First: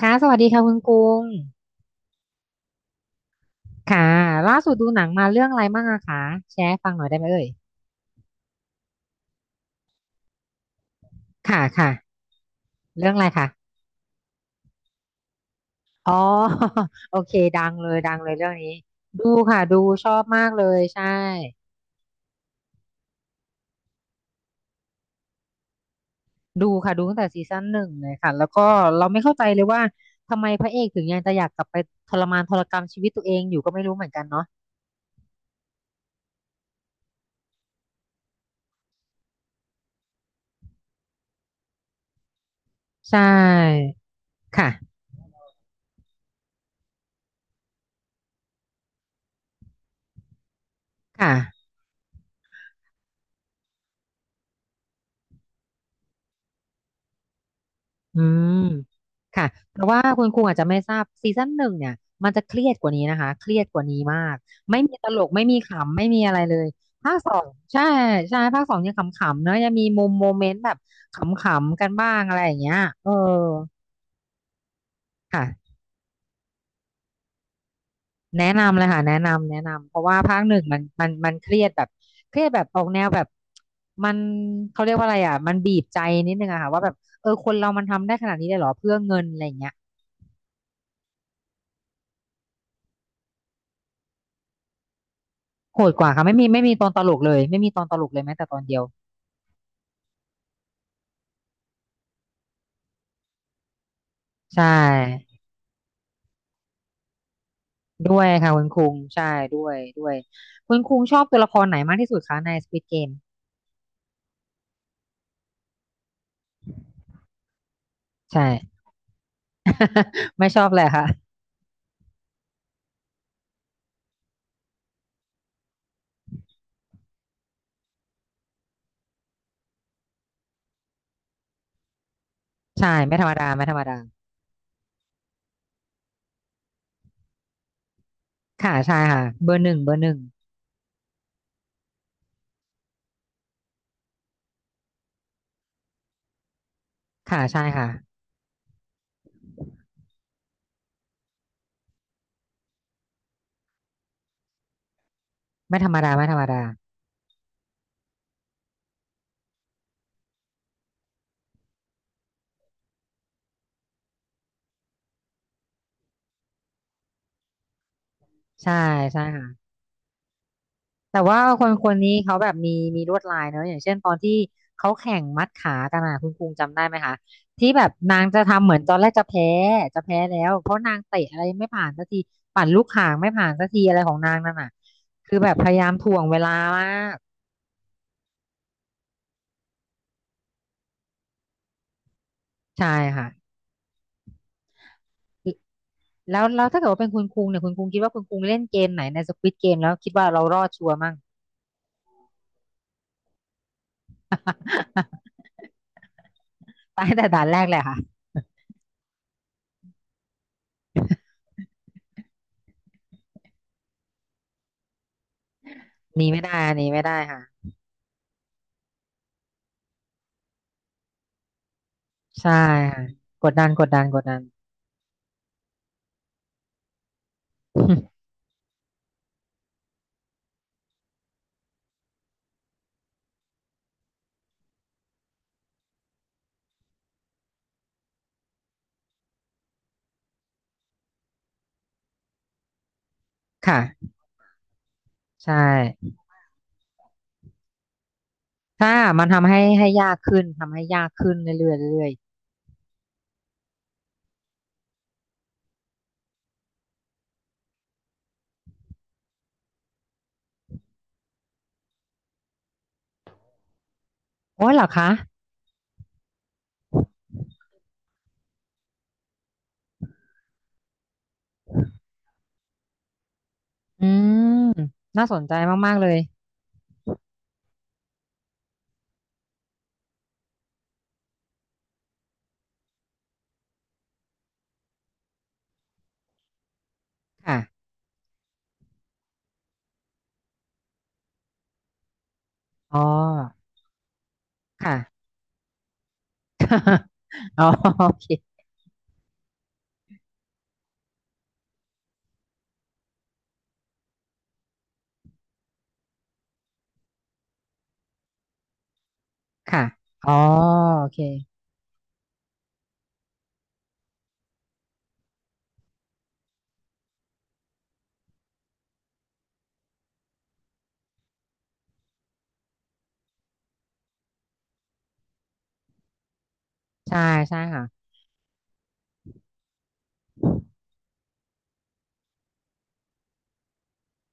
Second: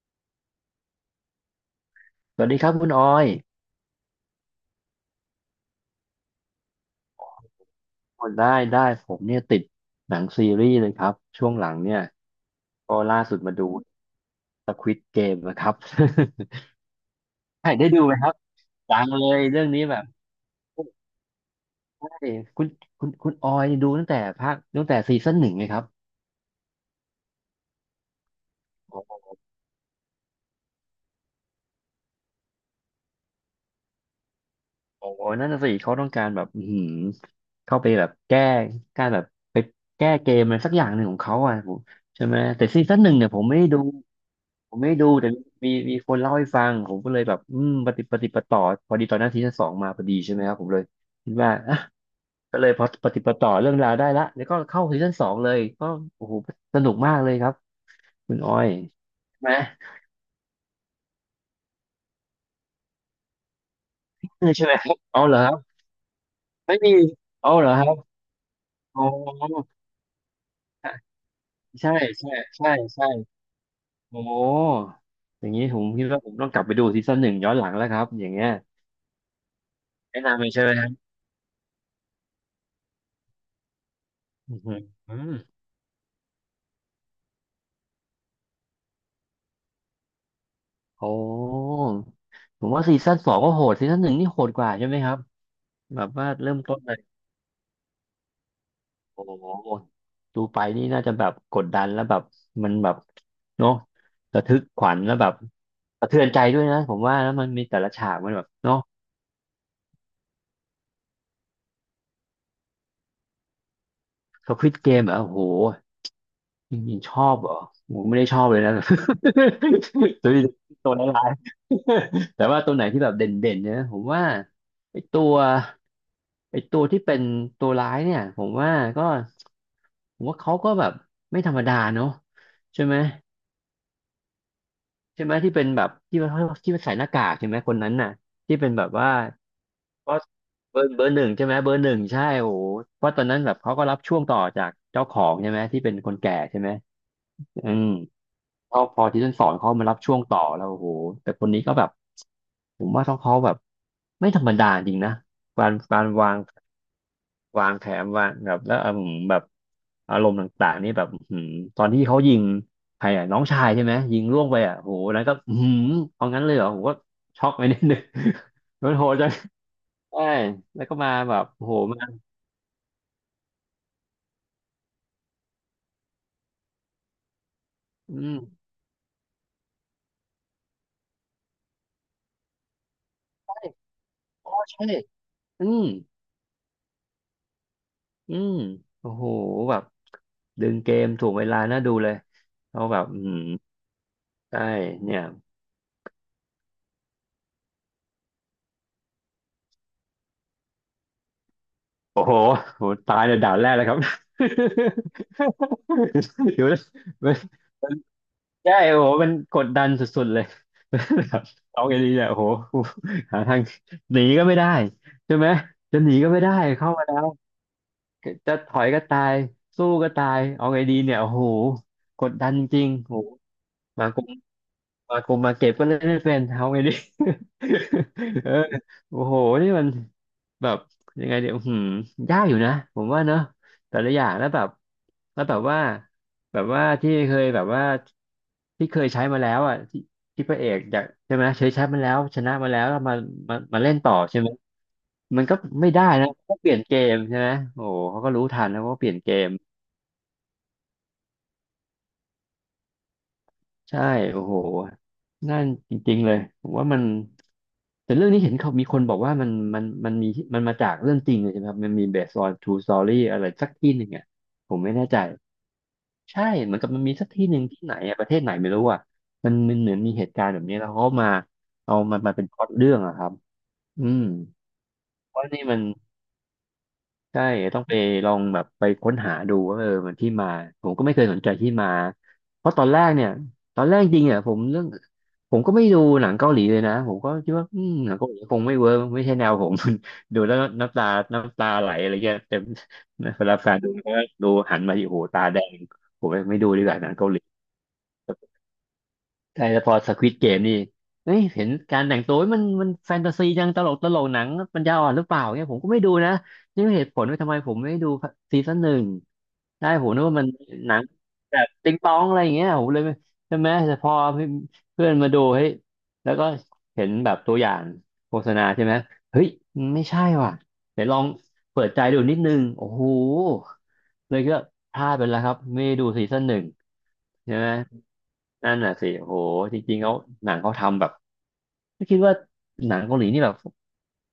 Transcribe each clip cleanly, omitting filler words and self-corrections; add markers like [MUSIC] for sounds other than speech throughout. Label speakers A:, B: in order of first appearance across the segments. A: ค่ะสวัสดีค่ะคุณกรุง
B: สวัสดีครับคุณออย
A: ค่ะล่าสุดดูหนังมาเรื่องอะไรบ้างอะคะแชร์ให้ฟังหน่อยได้ไหมเอ่ย
B: โอ้ได้ได้ผมเนี่ยติดหนังซีรีส์เลยครับช่วง
A: ค่ะ
B: หลัง
A: ค่ะ
B: เนี่ยก็
A: เรื่อง
B: ล่า
A: อะไร
B: สุด
A: คะ
B: มาดู Squid Game นะครับ
A: อ๋อ [LAUGHS] โอเคดั
B: [LAUGHS] ใช่
A: ง
B: ได้
A: เลย
B: ดู
A: ดั
B: ไหม
A: ง
B: ค
A: เล
B: รั
A: ย
B: บ
A: เรื่องนี้
B: ดังเล
A: ดู
B: ย
A: ค่ะ
B: เรื่อง
A: ดู
B: นี้แบบ
A: ชอบมากเลยใช่
B: ใช่คุณคุณออยดูตั้งแต่ภาคตั้งแต่ซีซั่นหนึ่งเลยครับ
A: ดูค่ะดูตั้งแต่ซีซั่นหนึ่งเลยค่ะแล้วก็
B: โอ้
A: เราไม่
B: โห
A: เข้าใจเลยว่าทำไมพระเอกถึงยังจะอยากกลับไปทรมานทรกรรมชีวิตตัวเองอยู่ก็ไม่รู้เหมือนกันเนาะ
B: โอ้โหนั่นน่ะสิเขาต้องการแบบอื้อหือเข้าไปแบบแก้การแบบไปแก้เกมอะไรสักอย่างหนึ่งของเขาอ่ะผมใช่ไหมแต่ซีซั่นหนึ่
A: ใช
B: งเนี่ยผมไม่ได้ดู
A: ่ค่ะ
B: ผมไม่ดูแต่มีคนเล่าให้ฟังผมก็เลยแบบปฏิปฏิปต่อพอดีตอนนั้นซีซั่นสองมาพอดีใช่ไหมครับผมเลยคิ
A: ค่ะ
B: ดว่าอ่ะก็เลยพอปฏิปต่อเรื่องราวได้ละแล้วก็เข้าซีซั่นสองเลยก็โอ้โหสนุกมากเลยครับ
A: อื
B: คุณอ
A: ม
B: อยใช่
A: ค่ะ
B: ไหม
A: เพราะว่าคุณครูอาจจะไม่ทราบซีซั่นหนึ่งเนี่ยมันจะเครียดกว่านี้นะคะเครียดกว่านี้มาก
B: เออใช่ไหม
A: ไม่
B: ค
A: มี
B: รับ
A: ตล
B: เอา
A: ก
B: เหรอ
A: ไม่
B: ครั
A: มี
B: บ
A: ขำไม่มีอะไรเลย
B: ไม่มี
A: ภาคสอง
B: เอาเหรอ
A: ใช่
B: ครับ
A: ใช่ภาคสองยัง
B: อ๋อ
A: ขำๆเนอะยังมีมุมโมเมนต์แบบขำๆกัน
B: ใช่
A: บ้าง
B: ใช่
A: อะไรอย่างเงี้
B: ใช่
A: ยเอ
B: ใช่
A: อ
B: โอ้โหอย่างนี้
A: ค่ะ
B: ผมคิดว่าผมต้องกลับไปดูซีซั่นหนึ่งย้อนหลังแล้วครับอย่าง
A: แนะ
B: เงี้ย
A: นำเลยค่ะแนะนำแนะนำเพราะว่า
B: แนะ
A: ภา
B: นำ
A: ค
B: เลย
A: หนึ่
B: ใช่
A: ง
B: ไหม
A: มัน
B: ครั
A: มั
B: บ
A: นมันเครียดแบบเครียดแบบออกแนวแบบมัน
B: อือหือ
A: เขาเรียกว่าอะไรอ่ะมันบีบใจนิดนึงอะค่ะว่าแบบเออคนเรามันทำได้ขนาดนี้เลยเหรอเพื่อเงินอะไรอย่างเงี้ย
B: โอ้ผมว่าซีซั่นสองก็โหดซีซั่นหนึ่งนี่โหดกว่าใช่ไหมครับ
A: โหด
B: แบ
A: ก
B: บ
A: ว่าค่ะ
B: ว่า
A: ไม่มี
B: เริ่ม
A: ไม่มี
B: ต้น
A: ตอน
B: เล
A: ต
B: ย
A: ลกเลยไม่มีตอนตลกเลยแม้แต่ตอนเดียว
B: โอ้โหดูไปนี่น่าจะแบบกดดันแล้วแบบมันแบบเนาะระทึก
A: ใช่
B: ขวัญแล้วแบบสะเทือนใจด้วยนะผมว่าแล้วมันมีแต่ละฉาก
A: ด้วย
B: มันแบบ
A: ค่ะคุณ
B: เนาะ
A: คุงใช่ด้วยด้วยคุณคุงชอบตัวละครไหนมากที่สุดคะใน Squid Game
B: สควิดเกมอ่ะโอ้โหจริงๆชอบเหรอผมไม่ได้ช
A: ใช่
B: อบเลยนะ [LAUGHS] ตัว
A: [LAUGHS]
B: นี้
A: ไม่ชอบเลย
B: ตัวร้า
A: ค่ะ
B: ยๆแต่ว่าตัวไหนที่แบบเด่นๆเนี่ยผมว่าไอ้ตัว ไอตัวที่เป็นตัวร้ายเนี่ยผมว่าก็ผมว่าเขาก็แบบไม่ธรรมดาเนอะใช่
A: ใช่
B: ไหม
A: ไม่ธรรมดาไม่ธรรมดา
B: ใช่ไหมที่เป็นแบบที่ว่าที่ว่าใส่หน้ากากใช่ไหมคนนั้นน่ะที่เป็น
A: ค่ะ
B: แบบ
A: ใช่
B: ว่า
A: ค่ะเบอร์หนึ่งเบอร์หนึ่
B: ก็
A: ง
B: เบอร์หนึ่งใช่ไหมเบอร์หนึ่งใช่โอ้โหเพราะตอนนั้นแบบเขาก็รับช่วงต่อจากเจ้าของใช่ไหมที่เป็นคนแก่ใช่ไหม
A: ค่ะใช่
B: อื
A: ค่ะ
B: มพอที่ต้นสอนเขามารับช่วงต่อแล้วโอ้โหแต่คนนี้ก็แบบผมว่าเขาแบบไม่ธรรมดาจริงนะการ
A: ไม่ธรรม
B: การ
A: ดาไม่
B: วา
A: ธร
B: ง
A: รมดา
B: วางแขนวางแบบแล้วแบบอารมณ์ต่างๆนี่แบบตอนที่เขายิงใครอ่ะน้องชายใช่ไหมยิงล่วงไปอ่ะโหนั้นก็เอางั้นเลยเหรอผมก็ช็อกไปนิดนึง
A: ใช่
B: [LAUGHS] มันโหด
A: ใช่
B: จัง
A: ค่ะ
B: ใช่แล้วก็มา
A: แต่
B: แบ
A: ว่า
B: บ
A: ค
B: โอ้
A: น
B: โห
A: คน
B: มา
A: นี้เขาแบบมีมีลวดลายเนอะอย่างเช่นตอนที่เขาแข่งมัดขากันอ่ะคุณคุงจำได้ไหมคะที่แบบ
B: อื
A: นาง
B: ม
A: จะทำเหมือนตอนแรกจะแพ้จะแพ้แล้วเพราะนางเตะอะไรไม่ผ่านสักทีปั่นลูกข่างไม่ผ่าน
B: ใช่
A: สักทีอะไรของนาง
B: อ๋
A: นั่
B: อ
A: นอ่ะ
B: ใช่
A: คือแบบพ
B: อื
A: ยา
B: ม
A: ยามถ่วงเวลามาก
B: อืมโอ้โหแบบดึงเกมถูกเวลาน่าดูเลยเขา
A: ใช่
B: แบบ
A: ค่ะ
B: ใช่เนี่ย
A: แล้วแล้วถ้าเกิดว่าเป็นคุณคุงเนี่ยคุณคุงคิดว่าคุณคุงเล่นเกมไหนในสควิดเกมแล้วคิดว่าเรารอดชัวร์มั่ง
B: โอ้โหโหตายในด่านแรกเลยครับ [LAUGHS] เดี๋ยว
A: [LAUGHS] ตายแต่
B: มัน
A: ด่านแรกเลยค่ะ
B: ใช่โอ้โหมันกดดันสุดๆเลย [LAUGHS] เอาไงดีเนี่ยโอ้โห หาทางหนีก็ไม่ได้ใช่ไหมจะหนี
A: หนี
B: ก็ไม่
A: ไม่
B: ได้
A: ได้หนี
B: เข้า
A: ไม่
B: มาแล้
A: ได้
B: ว
A: ค่ะ
B: จะถอยก็ตาย สู้ก็ตายเอาไงดีเนี่ยโอ้โห กดดั
A: ใช่
B: นจริง
A: ค่ะ
B: ๆโอ้โห
A: กดดันกดดัน
B: มา
A: ก
B: ก
A: ด
B: ง
A: ดัน
B: มากมมาเก็บก็เล่นไม่เป็นเอาไงดิ
A: [LAUGHS]
B: [LAUGHS] เออโอ้โหนี่มันแบบยังไงเดี๋ยวหืมยากอยู่นะผมว่าเนอะแต่ละอย่างแล้วแบบแล้วแบบว่าแบบว่าที่เคยแบบว่าที่เคยใช้มาแล้วอ่ะที่ที่พระเอกอยากใช่ไหมเคยใช้มาแล้วชนะมาแล้วแล้วมามาเล่น
A: ค่ะ
B: ต่อใช่ไหมมัน
A: ใช่
B: ก็ไม่ได้นะก็เปลี่ยนเกมใช่ไหมโอ้โหเขาก็รู้ทันแล้ว
A: ถ้า
B: ก็เปลี่ยน
A: มัน
B: เก
A: ทำ
B: ม
A: ให้ให้ยากขึ้นทำให้ยากขึ้นเรื่อยๆเรื่อย
B: ใช่โอ้โหนั่นจริงๆเลยผมว่ามันแต่เรื่องนี้เห็นเขามีคนบอกว่ามันมีมันมาจากเรื่องจริงเลยใช่ไหมครับมันมี based on true story อะไรสักที่หนึ่งอ่ะ
A: ๆโอ้
B: ผ
A: ย
B: ม
A: เหรอ
B: ไม่แน่
A: คะ
B: ใจใช่เหมือนกับมันมีสักที่หนึ่งที่ไหนอะประเทศไหนไม่รู้อ่ะมันเหมือนมีเหตุการณ์แบบนี้แล้วเขามาเอามันมาเป็นพล็อตเรื่องอะครับอื
A: อื
B: ม
A: มน่าส
B: เพ
A: น
B: ราะ
A: ใจ
B: นี่มัน
A: มากๆเลย
B: ใช่ต้องไปลองแบบไปค้นหาดูว่าเออมันที่มาผมก็ไม่เคยสนใจที่มาเพราะตอนแรกเนี่ยตอนแรกจริงเนี่ยผมเรื่องผมก็ไม่ดูหนังเกาหลีเลยนะผมก็คิด
A: ค่ะ
B: ว่าหนังเกาหลีคงไม่เวิร์กไม่ใช่แนวผม [LAUGHS] ดูแล้วน้ำตาไหลอะไรเงี้ยแต่
A: อ๋อ
B: [LAUGHS] เวลาแฟนดูก็ดูหันมา
A: ค่ะ
B: ที่โอ้โหตาแดงผมไม่ดูดีกว่าหนังเกาหลี
A: อ๋อ [LAUGHS] โอเค
B: ใช่แล้วพอสควิดเกมนี่เฮ้ยเห็นการแต่งตัวมันแฟนตาซีจังตลกหนังปัญญาอ่อนหรือเปล่าเนี่ยผมก็ไม่ดูนะนี่เป็นเหตุผลว่าทำไมผมไม่ดูซีซั่นหนึ่ง
A: ค่ะ
B: ได้ผมนึก
A: อ๋อ
B: ว่ามันหนัง
A: โอเค
B: แบบติงตองอะไรอย่างเงี้ยผมเลยไม่ใช่ไหมแต่พอเพื่อนมาดูเฮ้ยแล้วก็เห็นแบบตัวอย่างโฆษณาใช่ไหมเฮ้ยไม่ใช่ว่ะเดี๋ยวลองเปิดใจดูนิดนึงโอ้โหเลยก็พลาดไปแล้วครับไม่ได้ดูซีซั่นหนึ่ง
A: ใช่
B: ใช่
A: ใช่
B: ไหม
A: ค่ะ
B: นั่นน่ะสิโหจริงๆเขาหนังเขาทำแบบไม่คิดว่าหนังเกาหลีนี่แบบ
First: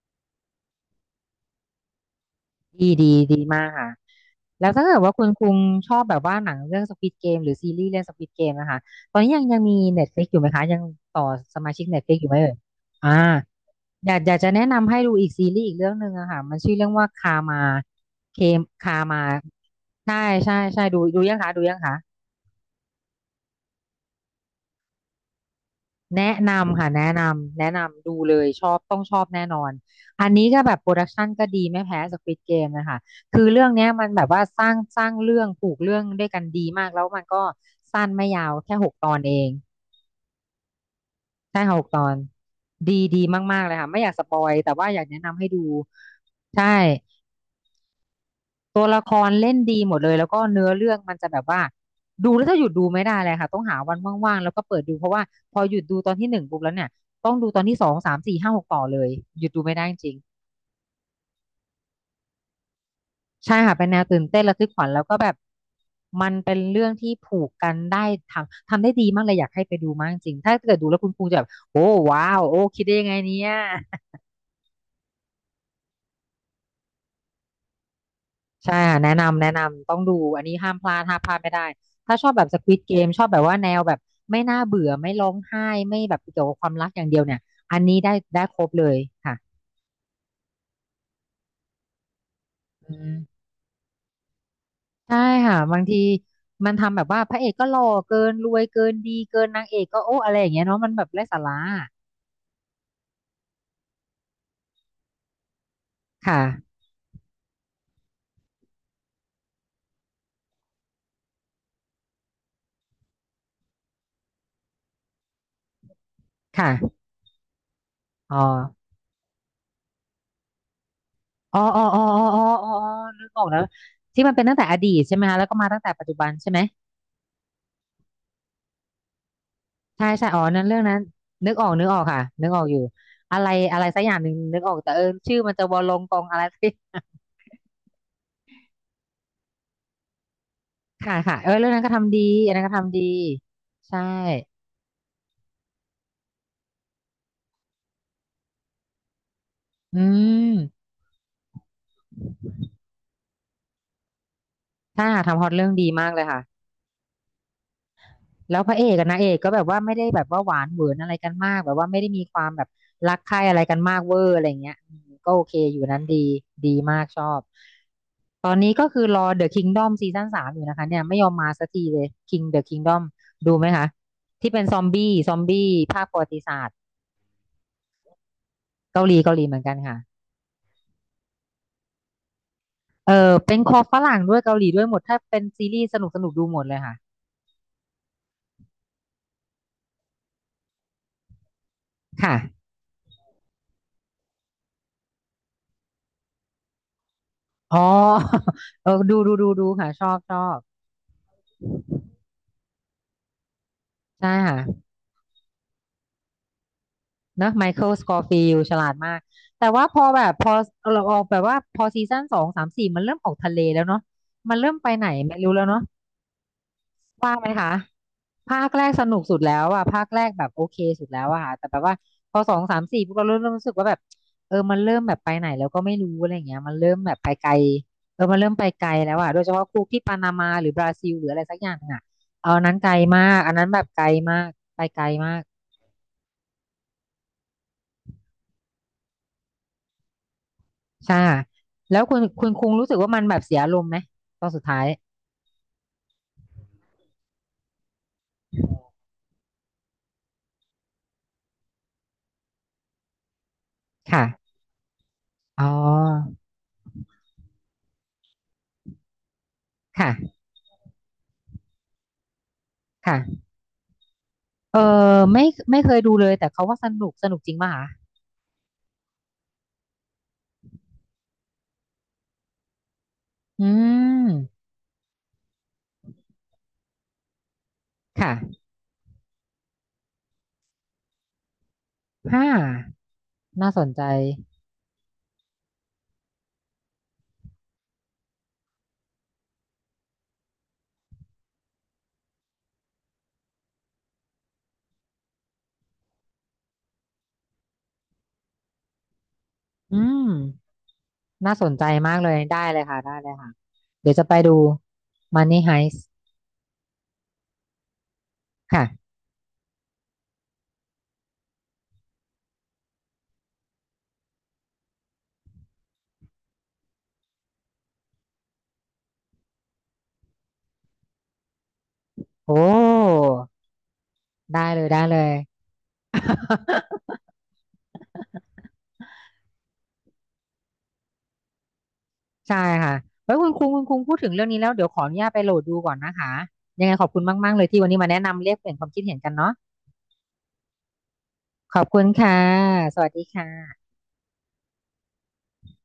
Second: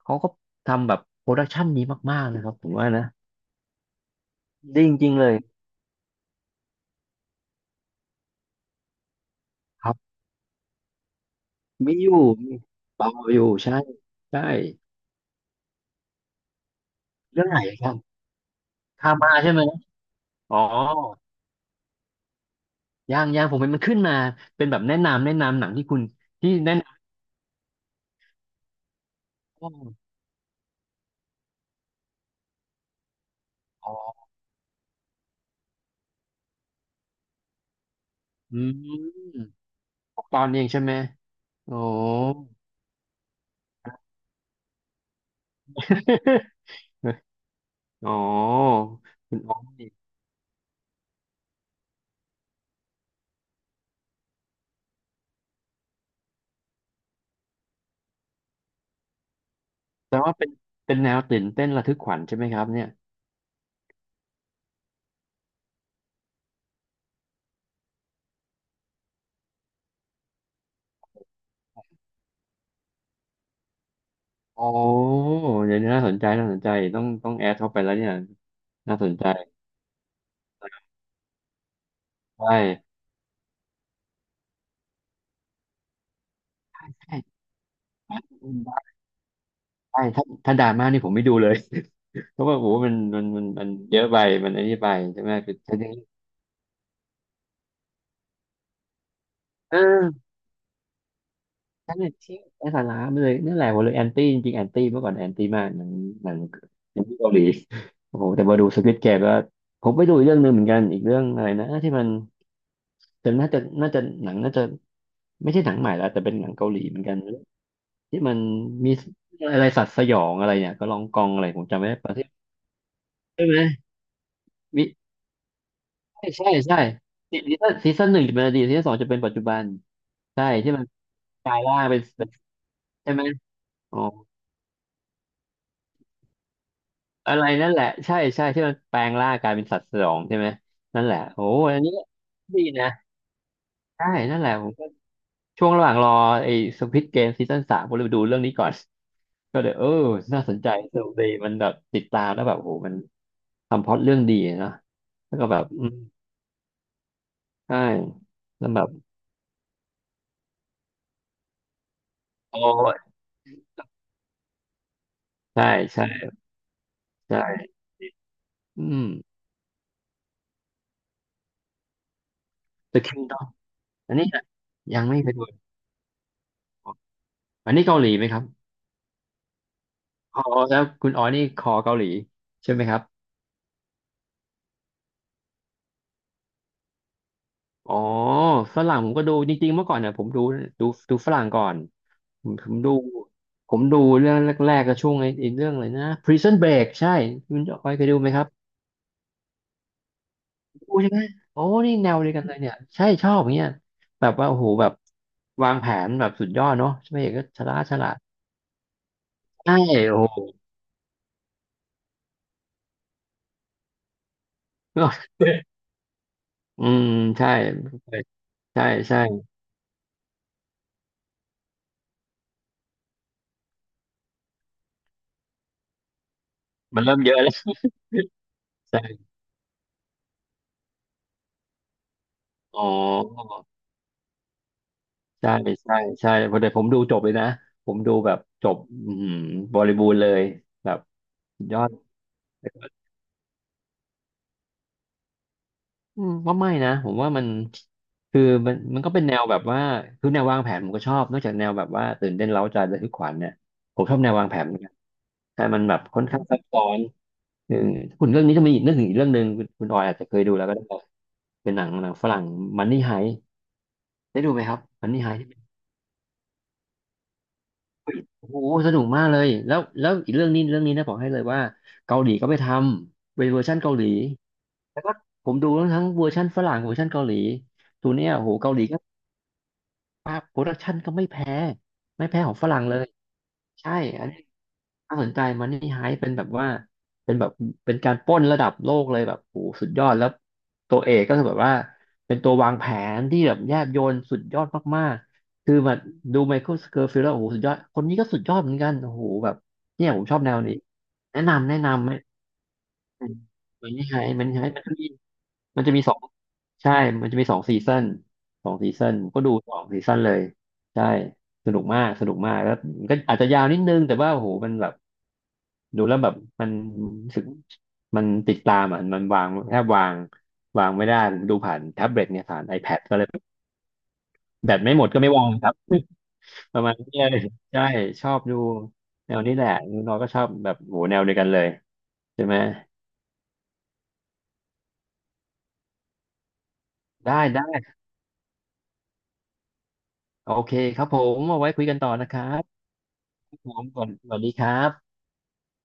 B: เขาก็ทำแบบโปรดักชันนี้มากๆนะครับผมว่า
A: ดี
B: นะ
A: ดีดีมากค่ะแล้ว
B: ไดี
A: ถ้า
B: จ
A: เกิด
B: ริ
A: ว่า
B: งๆ
A: คุ
B: เล
A: ณ
B: ย
A: คุงชอบแบบว่าหนังเรื่อง Squid Game หรือซีรีส์เรื่อง Squid Game นะคะตอนนี้ยังยังมี
B: ครับ
A: Netflix อยู่ไหมคะยังต่อสมาชิก
B: มีอยู่
A: Netflix อยู่ไหมเอ่
B: มี
A: ยอ่า
B: เปาอยู่ใช่
A: อยากอยาก
B: ใช่
A: จะแนะนำให้ดูอีกซีรีส์อีกเรื่องหนึ่งอะค่ะมันชื่อเรื่องว่าคา
B: เรื่อง
A: มา
B: ไหนครับ
A: เคมคา
B: คา
A: มา
B: มาใช่ไหม
A: ใช่ใช่
B: อ๋อ
A: ใช่ดูดูยังคะดูยังคะ
B: ยังยังผมเห็นมันขึ้นมาเป็นแบบแนะนำหนังที่คุณ
A: แนะ
B: ที่แนะ
A: นำ
B: น
A: ค่ะแนะนำแนะนำดูเลยชอบต้องชอบแน่นอน
B: ำ
A: อันนี้ก็แบบโปรดักชันก็ดีไม่แพ้ Squid Game นะคะคือเรื่องเนี้ย
B: อ๋อ
A: มันแบบว่าสร้างสร้างเรื่องผูกเรื่องด้วยกันดีมากแล้วมันก็สั้นไม่ยาว
B: อืม
A: แค่หกตอนเอง
B: หกตอนเองใช่ไหม
A: ใช่
B: โอ้
A: ค่ะหกตอนดีดีมากๆเลยค่ะไม่อยากสปอยแต่ว่าอยากแนะนำให้ดูใช่
B: [LAUGHS] อ๋อ
A: ตัวละคร
B: คุณ
A: เล่
B: อ๋อ
A: นดีหมดเลยแล้วก็เนื้อเรื่องมันจะแบบว่าดูแล้วจะหยุดดูไม่ได้เลยค่ะต้องหาวันว่างๆแล้วก็เปิดดูเพราะว่าพอหยุดดูตอนที่หนึ่งปุ๊บแล้วเนี่ยต้องดูตอนที่สองสามสี่ห้าหกต่อเลยหยุดดูไม่ได้จริง
B: แต่ว่าเป็นแนวตื่นเต้นระทึกขวัญใช่ไหมครับเนี่ย
A: ๆใช่ค่ะเป็นแนวตื่นเต้นระทึกขวัญแล้วก็แบบมันเป็นเรื่องที่ผูกกันได้ทำทำได้ดีมากเลยอยากให้ไปดูมากจริงๆถ้าเกิดดูแล้วคุณครูจะแบบโอ้ว้าวโอ้คิดได้ยังไงเนี่ย
B: โอ้เดี๋ยวนี้น่าสนใจน่าสนใจต้องแอดเข้าไปแล้วเนี่ย
A: ใช่
B: น่า
A: ค่ะ
B: สน
A: แนะ
B: ใจ
A: นำแนะนำต้องดูอันนี้ห้ามพลาดห้ามพลาดไม่ได้ถ้าชอบ
B: ใช
A: แบบ Squid
B: ่
A: Game ชอบแบบว่าแนวแบบไม่น่าเบื่อไม่ร้องไห้ไม่แบบเกี่ยวกับความรักอย่างเดียวเนี่
B: ใช่
A: ยอันนี้ได้ได้ครบเลยค่ะ
B: ใช่ถ้าดราม่านี่ผมไม่ดูเลย [LAUGHS] เพราะว่าโอ้โหมั
A: อื
B: นมัน
A: ม
B: มันมันเยอะไปมันอันนี้ไป
A: ใช่
B: ใช่ไหมคื
A: ค่ะ
B: อฉั
A: บา
B: น
A: ง
B: ยัง
A: ทีมันทำแบบว่าพระเอกก็หล่อเกินรวยเกินดีเกินนาง
B: เ
A: เอกก็โอ้
B: ออ
A: อะไรอย่างเงี้ยเนาะมันแบบไร้สาระ
B: ฉันเนี่ยทิ้งไอ้สาระไปเลยนั่นแหละผมเลยแอนตี้จริงๆแอนตี้เมื่อก่อนแอนตี้มากหนังหนัง
A: ค่ะ
B: หนังที่เกาหลีโอ้โหแต่มาดูสควิดเกมก็ผมไปดูอีกเรื่องหนึ่งเหมือนกันอีกเรื่องอะไรนะที่มันแต่น่าจะหนังน่าจะ ไม่ใช่หนังใหม่แล้วแต่เป็นหนังเกา
A: ค่ะ
B: หลีเหมือนกันที่มั
A: อ๋อ
B: นมีอะไรสัตว์สยองอะไรเนี่ยก็ลองกองอะไร
A: อ๋อ
B: ผมจำ
A: อ๋อ
B: ไม่ได้
A: อ๋อ
B: ประ
A: อ๋
B: เท
A: อ
B: ศ
A: อ๋ออ๋อนึกออ
B: ใช่
A: ก
B: ไห
A: แล้
B: ม
A: วที่มันเป็นตั้งแต่อ
B: วิ
A: ดีตใช่ไหมคะแล้วก็มาตั้งแต่ปัจจุบั
B: ใช่
A: น
B: ใช่
A: ใช่ไหม
B: ใช่ซีซั่นหนึ่งจะเป็นอดีตซีซั่นสองจะเป็นปัจจุบัน
A: ใช่ใช่อ๋อ
B: ใช่
A: นั้น
B: ที่
A: เรื่อ
B: มั
A: ง
B: น
A: นั้น
B: ก
A: นึก
B: ลาย
A: ออก
B: ร่า
A: นึ
B: ง
A: กอ
B: เป็
A: อ
B: น
A: กค่ะ
B: เป็น
A: นึกออกอยู่
B: ใช่ไหม
A: อะไรอะไร
B: อ๋อ
A: สักอย่างหนึ่งนึกออกแต่เออชื่อมันจะวอลงกองอะไร [LAUGHS] สักอย่าง
B: อะไรนั่นแหละใช่ใช่ที่มันแปลงร่างกลายเป็นสัตว์สยองใช่ไหมนั่นแห
A: ค่ะ
B: ละ
A: ค่ะ
B: โอ้
A: เออเรื่อง
B: อั
A: นั้
B: น
A: นก็
B: นี้
A: ทำดีอันนั้
B: ดี
A: นก็
B: นะ
A: ทำดีใช่
B: ใช่นั่นแหละผมก็ช่วงระหว่างรอไอ้สควิดเกมซีซั่นสามผมเลยไปดูเรื่องนี้ก่อนก็เลยเออ
A: อื
B: น่าสนใจ
A: ม
B: สนุกดีมันแบบติดตามแล้วแบบโอ้โหมันทำพล็อตเรื่องดีเนาะ
A: ใช่ค่ะ
B: แล้ว
A: ทำฮ
B: ก็
A: อต
B: แบบ
A: เรื่อง
B: อื
A: ดี
B: ม
A: มากเลยค่ะ
B: ใช่
A: แล้ว
B: แล้
A: พ
B: ว
A: ระ
B: แบ
A: เอ
B: บ
A: กกับนางเอกก็แบบว่าไม่ได้แบบว่าหวานเหวือนอะไรกันมากแบบว่าไม่ได้มีความ
B: โอ้
A: แบบรั
B: ย
A: กใคร่อะไรกันมากเวอร์อะไรเงี้ยอืมก็โอเค
B: ใช่
A: อยู่นั้น
B: ใช่
A: ดีดีมากชอบ
B: ใช่
A: ตอนนี้
B: อื
A: ก็คือ
B: ม
A: รอ The Kingdom ซีซั่น 3อยู่นะคะเนี่ยไม่ยอมมาสักทีเลย King The
B: The
A: Kingdom
B: Kingdom
A: ดูไหมคะ
B: อันนี้นะ
A: ที่เป็นซอม
B: ยัง
A: บี้
B: ไม่เค
A: ซ
B: ย
A: อม
B: ดู
A: บี้ภาคประวัติศาสตร์
B: อันนี้เกาหลีไหมครับ
A: เกาหลีเกาหลีเหมือนกันค่ะ
B: อ๋อแล้วคุณอ๋อนี่คอเกาหลีใช่ไหมครับ
A: เออเป็นคอฝรั่งด้วยเกาหลีด้วยหมดถ้าเป็นซีรีส์สนุกสนุกดูหมดเลยค่ะ
B: อ๋อฝรั่งผมก็ดูจริงๆเมื่อก่อนเนี่ยผมดูดูดูฝรั่งก่อน
A: ค่ะ
B: ผมดูผมดูเรื่องแรกๆก็ช่วงไอ้เรื่องอะไรนะ Prison Break ใช่คุณจ
A: อ๋
B: อ
A: อ
B: ยเคยดูไหมครั
A: [LAUGHS]
B: บ
A: ดูดูดูดูค่ะชอบชอบ
B: ดูใช่ไหมโอ้นี่แนวเดียวกันเลยเนี่ยใช่ชอบอย่างเงี้ยแบ
A: ใช่
B: บว่าโอ้โห
A: ค่ะ
B: แบบวางแผนแบบสุดยอดเนาะพระเอกก็
A: นะ
B: ฉ
A: ไม
B: ลาด
A: เคิล
B: ฉ
A: ส
B: ลา
A: ก
B: ด
A: อฟิลฉลาดมากแต่
B: ใช่
A: ว่าพอ
B: โอ้
A: แบบ
B: โห
A: พอเราออกแบบว่าพอซีซั่น 2 3 4มันเริ่มออกทะเลแล้วเนาะมันเริ่มไปไหนไม่รู้แล้วเนาะ
B: อืม
A: ว่าไหม
B: ใช่
A: คะภาคแร
B: ใช่
A: กสนุ
B: ใช่
A: กสุดแล้วอะภาคแรกแบบโอเคสุดแล้วอะค่ะแต่แบบว่าพอสองสามสี่พวกเราเริ่มรู้สึกว่าแบบเออมันเริ่มแบบไปไหนแล้วก็ไม่รู้อะไรอย่างเงี้ยมันเริ่ม
B: มัน
A: แบ
B: เริ่
A: บ
B: ม
A: ไป
B: เยอะ
A: ไกล
B: แล้ว
A: เออมันเริ่มไปไกลแล้ว
B: ใช่
A: อะโดยเฉพาะคู่ที่ปานามาหรือบราซิลหรืออะไรสักอย่างอะเอาอันนั้น
B: อ๋อ
A: ไกลมากอันนั้นแบบไกลมากไปไกลมาก
B: ใช่ใช่ใช่พอดีผมดูจบเลยนะผมดูแบบจบอื้บริบูรณ์เลยแบบ
A: ใช่
B: สุดยอด
A: แล้วคุณคุณคุงรู้สึกว่ามันแบบเสียอารมณ์ไหมตอนสุดท้าย
B: อืมว่าไม่นะผมว่ามันคือมันก็เป็นแนวแบบว่าคือแนววางแผนผมก็ชอบนอกจากแนวแบบว่าตื่นเต้นเร้าใจระทึกขวัญเนี่ยผมชอบแนววาง
A: ค่ะ
B: แผนเหมือนกัน
A: อ๋
B: แต่มันแบบค่อน
A: อ
B: ข้างซับซ้อน เออคุณเรื่องนี้จะมีอีกนึกถึงอีกเรื่องหนึ่งคุณออยอาจจะเค
A: ค่ะ
B: ยดูแล้วก็ได้เป็นหนังฝรั่งมันนี่ไฮ
A: ค่ะ
B: ได้ดูไหมค
A: เอ
B: รับมัน
A: อ
B: นี่ไฮ
A: ไม่
B: ที่เป็น
A: ไม่เคยดูเลยแต่เขาว่าสนุกสนุกจริงป่ะคะ
B: โอ้โหสนุกมากเลยแล้วอีกเรื่องนี้เรื่องนี้นะบอกให้เลยว่าเกาหลีก็ไปทำเป็นเวอ
A: อื
B: ร์ชันเกาหลี
A: ม
B: แล้วก็ผมดูทั้งเวอร์ชันฝรั่งเวอร์ชันเกาหลีตัวเนี้ย
A: ค่ะ
B: โอ้โหเกาหลี วาพโปรดักชันก็ไม่แพ้ไม่แพ้
A: ห้า
B: ของฝรั่งเลย
A: น่าสน
B: ใช่
A: ใจ
B: อันนี้น่าสนใจมันนี่ไฮเป็นแบบว่าเป็นแบบเป็นการปล้นระดับโลกเลยแบบโหสุดยอดแล้วตัวเอกก็คือแบบว่าเป็นตัววางแผนที่แบบแยบยลสุดยอดมากๆคือแบบดูไมเคิลส c ร r ฟิลด์แล้วโอ้โหสุดยอดคนนี้ก็สุดยอดเหมือนกันโอ้โหแบบ
A: อื
B: เนี่ยผม
A: ม
B: ชอบแนวนี้แนะ
A: น่าส
B: นำ
A: น
B: แนะ
A: ใจ
B: นำไหม
A: มากเลยได้เลยค่ะได้เลยค่ะ
B: มันนี่
A: เดี๋ย
B: ไฮ
A: วจะไป
B: มันนี่
A: ดู
B: ไฮมันก็ดี
A: Money
B: มันจะ
A: Heist
B: มีสองใช่มันจะมีสองซีซันสองซีซั
A: ค่ะ
B: นก็ดูสองซีซันเลยใช่สนุกมากสนุกมากแล้วมันก็อาจจะยาวนิดนึงแต่ว่าโอ้โหมันแบบดูแล้วแบบมันรู้สึกมันติดตามอ่ะมันวางแทบวางวางไม่ได้ผมดูผ่านแท็บเล็ตเนี่ย
A: โอ้
B: ผ่าน iPad ก็เลย
A: ได้
B: แบ
A: เล
B: ต
A: ย
B: ไม่ห
A: ได้
B: มด
A: เล
B: ก็ไม่
A: ย
B: วางครับ [LAUGHS] ประมาณ
A: [LAUGHS]
B: นี้เลยใช่ชอบดูแนวนี้แหละน้องก็ชอบแบบโหแนวเดียวกันเลยใช่ไห
A: ใช่
B: ม
A: ค่ะไว้คุณคุงคุณคุงพูดถึงเรื่องนี้แล้วเดี๋ยวขออนุญาตไปโหลดดูก่อนนะคะ ยังไงขอบคุณ
B: ได้
A: มากๆเลยที่
B: ได้
A: วันนี้มาแนะนำเรียกเปลี่ยนความคิดเห็นกันเนาะ
B: โอเคครับผมเอาไว้
A: ขอ
B: คุ
A: บ
B: ยกัน
A: คุณ
B: ต่อนะค
A: ค่ะ
B: รับ
A: สวัสดีค
B: ผม
A: ่ะ
B: สวัสสวัสดีครับ